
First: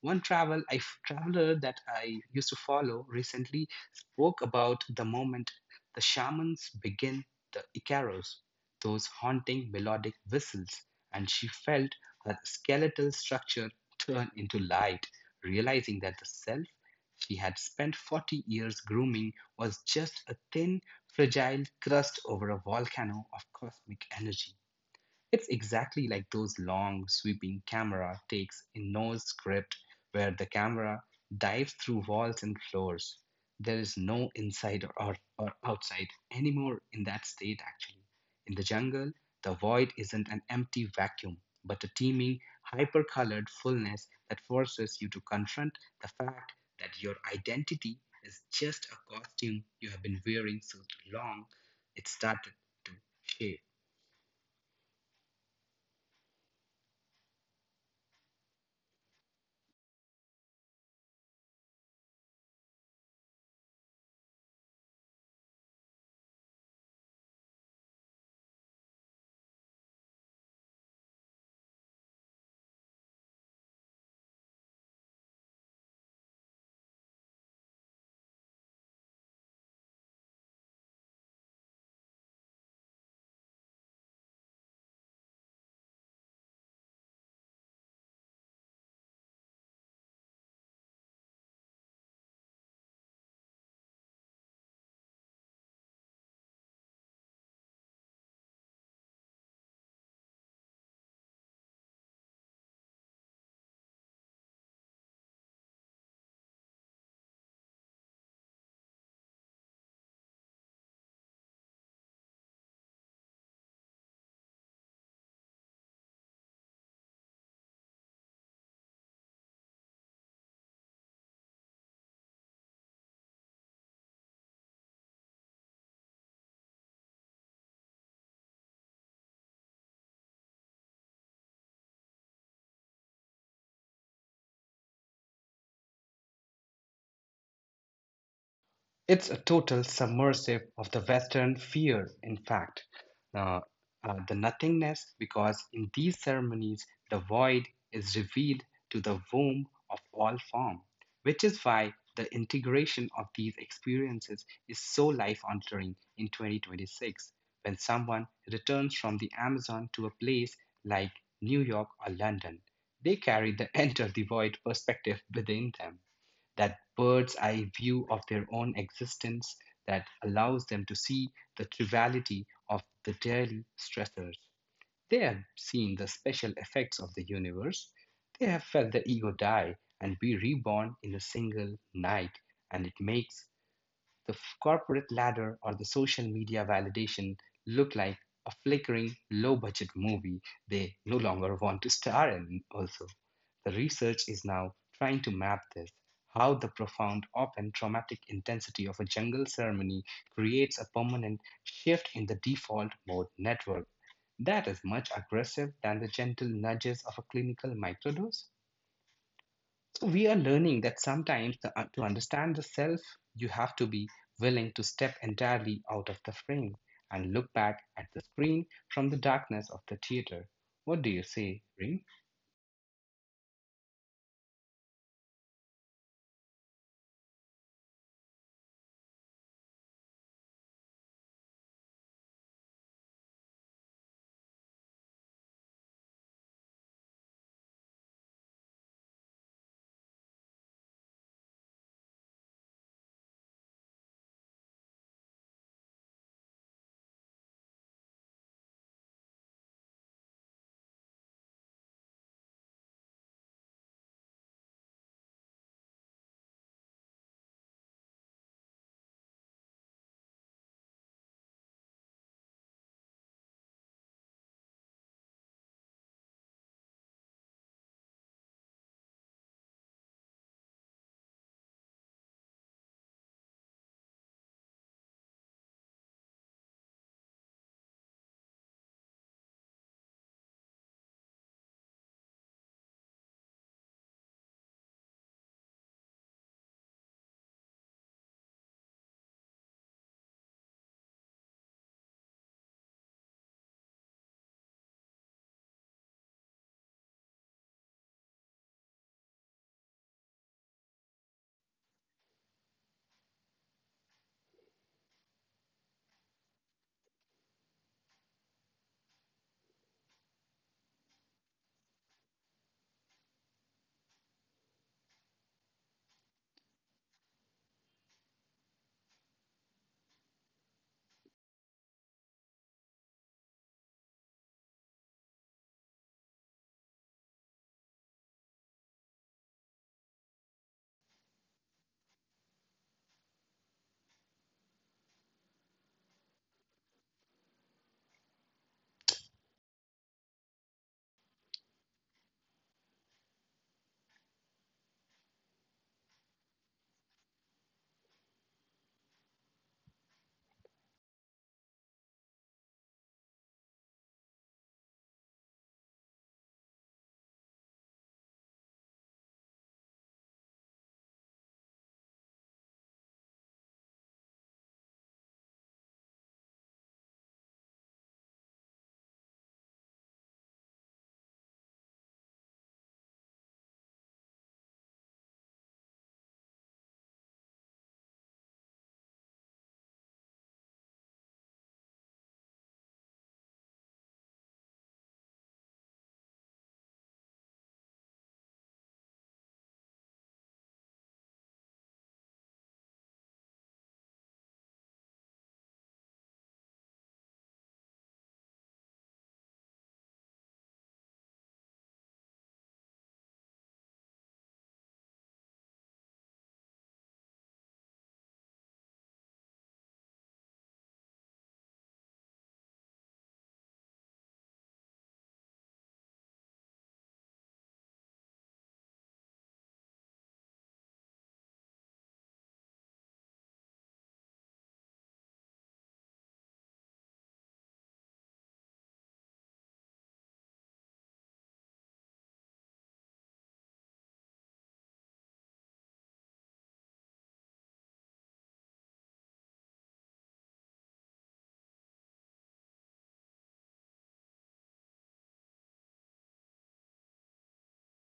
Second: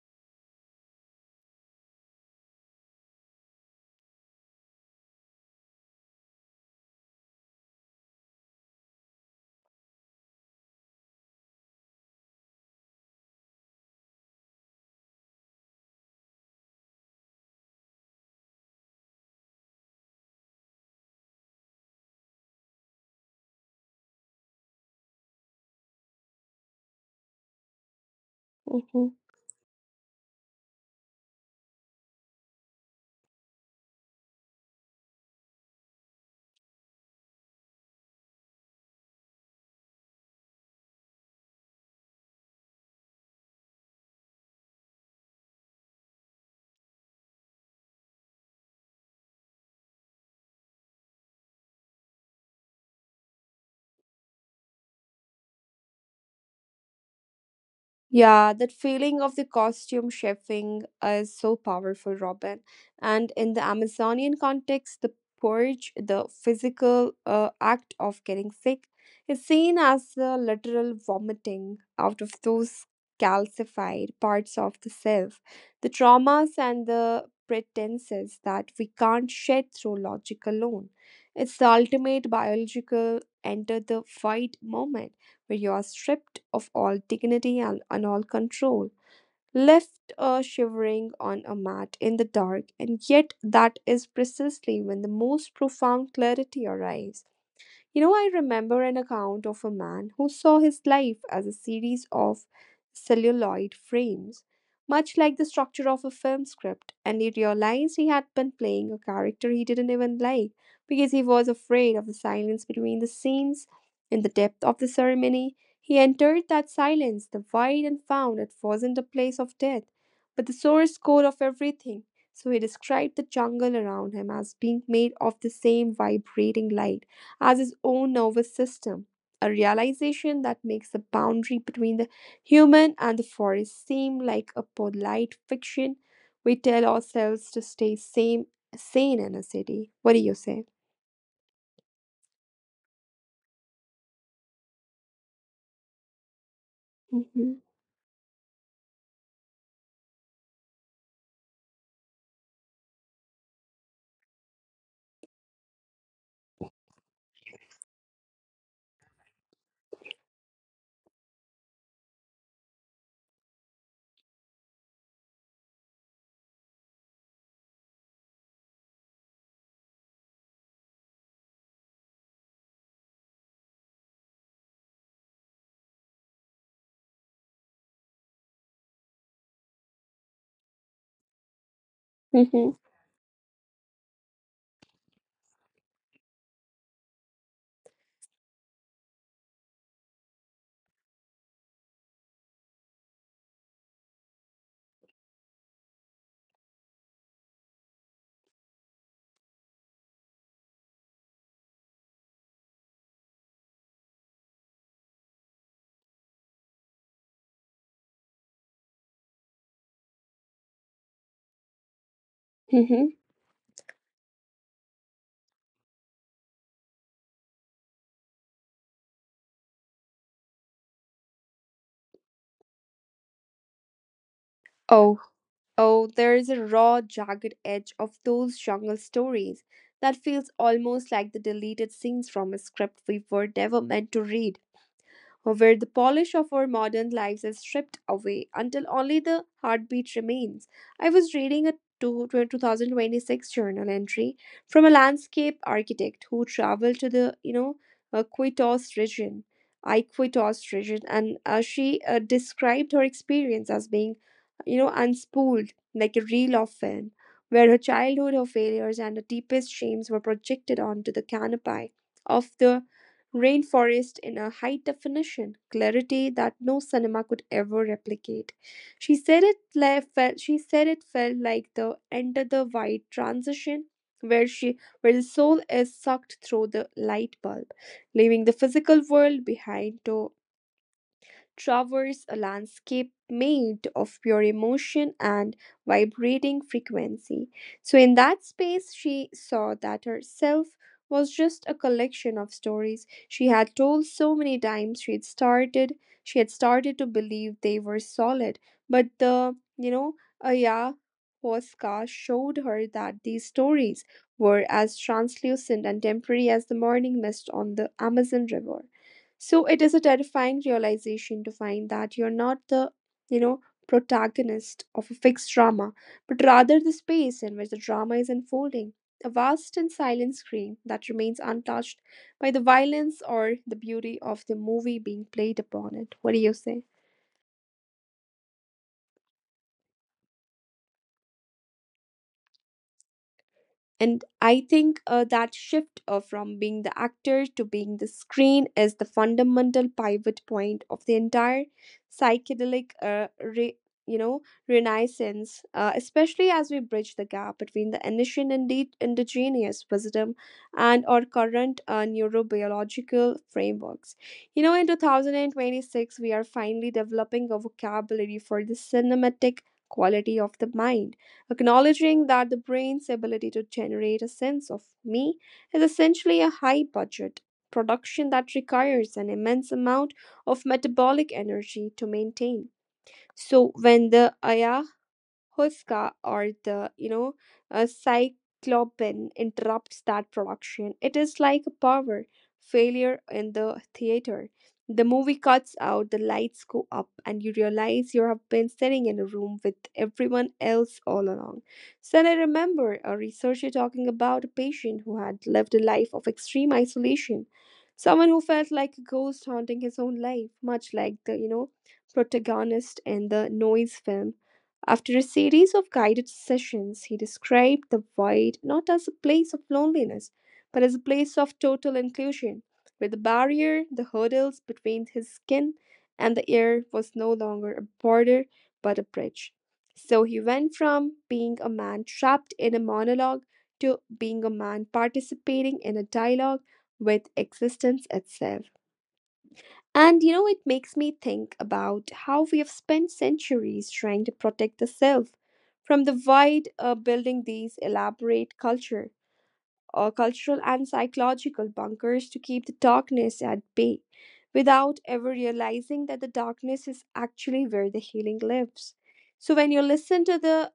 [SPEAKER 2] One travel I, traveler that I used to follow recently spoke about the moment the shamans begin the ikaros, those haunting melodic whistles, and she felt her skeletal structure turn into light, realizing that the self she had spent 40 years grooming was just a thin, fragile crust over a volcano of cosmic energy. It's exactly like those long, sweeping camera takes in no
[SPEAKER 1] mm-hmm.
[SPEAKER 2] script where the camera dives through walls and floors. There is no inside or outside anymore in that state, actually. In the jungle, the void isn't an empty vacuum, but a teeming, hyper colored fullness that forces you to confront the fact that your identity is just a costume you have been wearing so long it started to shade.
[SPEAKER 1] Yeah, that feeling of the costume shifting is so powerful, Robin. And in the Amazonian context, the purge, the physical act of getting sick, is seen as the literal vomiting out of those calcified parts of the self, the traumas and the pretenses that we can't shed through logic alone. It's the ultimate biological enter the fight moment where you are stripped of all dignity and all control, left shivering on a mat in the dark, and yet that is precisely when the most profound clarity arrives. You know, I remember an account of a man who saw his life as a series of celluloid frames, much like the structure of a film script, and he realized he had been playing a character he didn't even like because he was afraid of the silence between the scenes. In the depth of the ceremony, he entered that silence, the void, and found it wasn't a place of death, but the source code of everything. So he described the jungle around him as being made of the same vibrating light as his own nervous system, a realization that makes the boundary between the human and the forest seem like a polite fiction we tell ourselves to sane in a city. What do you say?
[SPEAKER 2] It's a total submersive of the Western fear, in fact, uh,
[SPEAKER 1] Hmm.
[SPEAKER 2] the nothingness, because in these ceremonies, the void is revealed to the womb of all form, which is why the integration of these experiences is so life altering in 2026 when someone returns from the Amazon to a place like New York or London. They carry the (laughs) enter the void perspective within them, that bird's eye view of their own existence that allows them to see the triviality of the daily stressors. They have seen the special effects of the universe. They have felt the
[SPEAKER 1] Hmm.
[SPEAKER 2] ego die and be reborn in a single night, and it makes the corporate ladder or the social media validation look like a flickering, low budget movie they no longer want to star in, also. The research is now trying to map this, how the profound, often traumatic intensity of a jungle ceremony creates a permanent shift in the default mode network that is much aggressive than the gentle nudges of a clinical microdose.
[SPEAKER 1] Hmm.
[SPEAKER 2] We are learning that sometimes to understand the self, you have to be willing to step entirely out of the frame and look back at the screen from the darkness of the theater. What do you say,
[SPEAKER 1] Oh,
[SPEAKER 2] Rin?
[SPEAKER 1] Oh, there is a raw, jagged edge of those jungle stories that feels almost like the deleted scenes from a script we were never meant to read, where the polish of our modern lives is stripped away until only the heartbeat remains. I was reading a 2026 journal entry from a landscape architect who traveled to the, you know, uh, Quito's region, Iquitos region, and she described her experience as being, you know, unspooled like a reel of film, where her childhood, her failures, and her deepest shames were projected onto the canopy of the rainforest in a high definition clarity that no cinema could ever replicate. She said it felt like the end of the white transition where the soul is sucked through the light bulb, leaving the physical world behind to traverse a landscape made of pure emotion and vibrating frequency. So, in that space, she saw that herself was just a collection of stories she had told so many times she had started to believe they were solid, but the, you know, ayahuasca showed her that these stories were as translucent and temporary as the morning mist on the Amazon River. So it is a terrifying realization to find that you're not the, you know, protagonist of a fixed drama, but rather the space in which the drama is unfolding, a vast and silent screen that remains untouched by the violence or the beauty of the movie being played upon it. What do you say? And I think that shift from being the actor to being the screen is the fundamental pivot point of the entire psychedelic, you know, renaissance. Especially as we bridge the gap between the ancient and the indigenous wisdom and our current neurobiological frameworks. You know, in 2026, we are finally developing a vocabulary for the cinematic quality of the mind, acknowledging that the brain's ability to generate a sense of me is essentially a high budget production that requires an immense amount of metabolic energy to maintain. So, when the ayah. Huska or the, you know, Cyclopen interrupts that production, it is like a power failure in the theater. The movie cuts out, the lights go up, and you realize you have been sitting in a room with everyone else all along. So then I remember a researcher talking about a patient who had lived a life of extreme isolation, someone who felt like a ghost haunting his own life, much like the, you know, protagonist in the noise film. After a series of guided sessions, he described the void not as a place of loneliness, but as a place of total inclusion, where the barrier, the hurdles between his skin and the air was no longer a border but a bridge. So he went from being a man trapped in a monologue to being a man participating in a dialogue with existence itself. And you know, it makes me think about how we have spent centuries trying to protect the self from the void, building these elaborate culture or cultural and psychological bunkers to keep the darkness at bay, without ever realizing that the darkness is actually where the healing lives. So when you listen to the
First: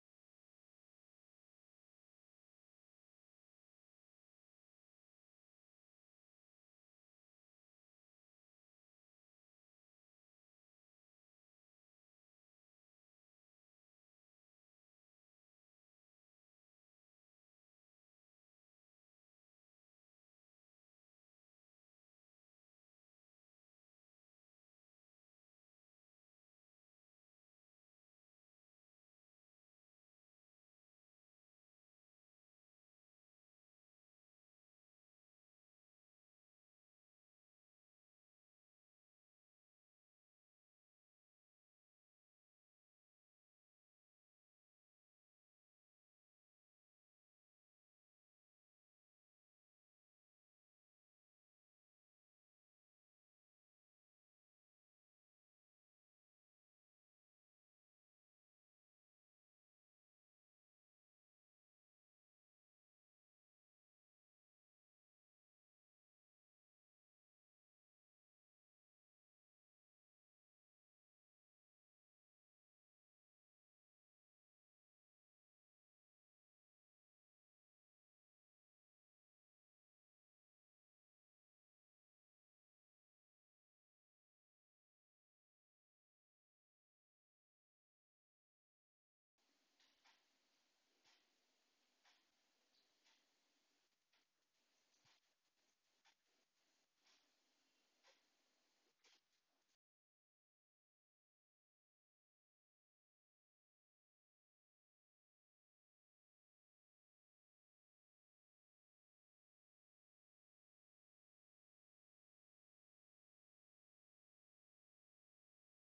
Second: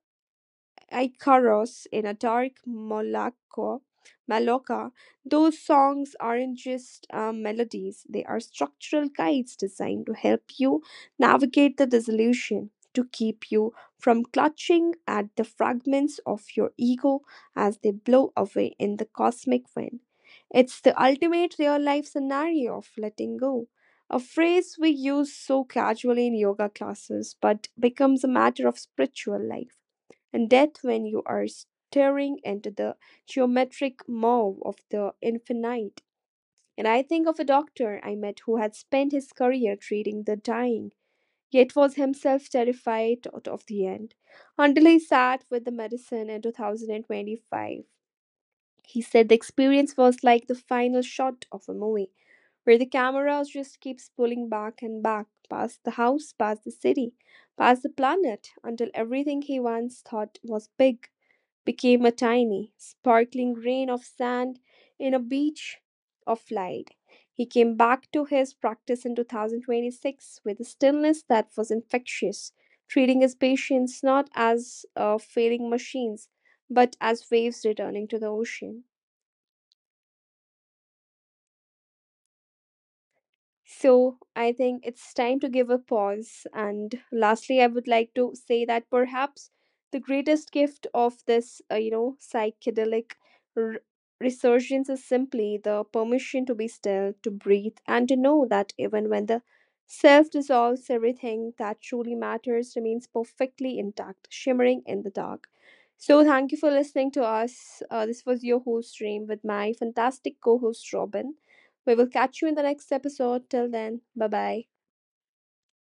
[SPEAKER 1] Icaros in a Malacca, those songs aren't just melodies, they are structural guides designed to help you navigate the dissolution, to keep you from clutching at the fragments of your ego as they blow away in the cosmic wind. It's the ultimate real life scenario of letting go, a phrase we use so casually in yoga classes but becomes a matter of spiritual life and death when you are staring into the geometric maw of the infinite. And I think of a doctor I met who had spent his career treating the dying, yet was himself terrified out of the end, until he sat with the medicine in 2025. He said the experience was like the final shot of a movie, where the camera just keeps pulling back and back, past the house, past the city, past the planet, until everything he once thought was big became a tiny, sparkling grain of sand in a beach of light. He came back to his practice in 2026 with a stillness that was infectious, treating his patients not as failing machines, but as waves returning to the ocean. So I think it's time to give a pause. And lastly, I would like to say that perhaps the greatest gift of this, you know, psychedelic r- resurgence is simply the permission to be still, to breathe, and to know that even when the self dissolves, everything that truly matters remains perfectly intact, shimmering in the dark. So thank you for listening to us. This was your host, Reem, with my fantastic co-host, Robin. We will catch you in the next episode. Till then, bye bye.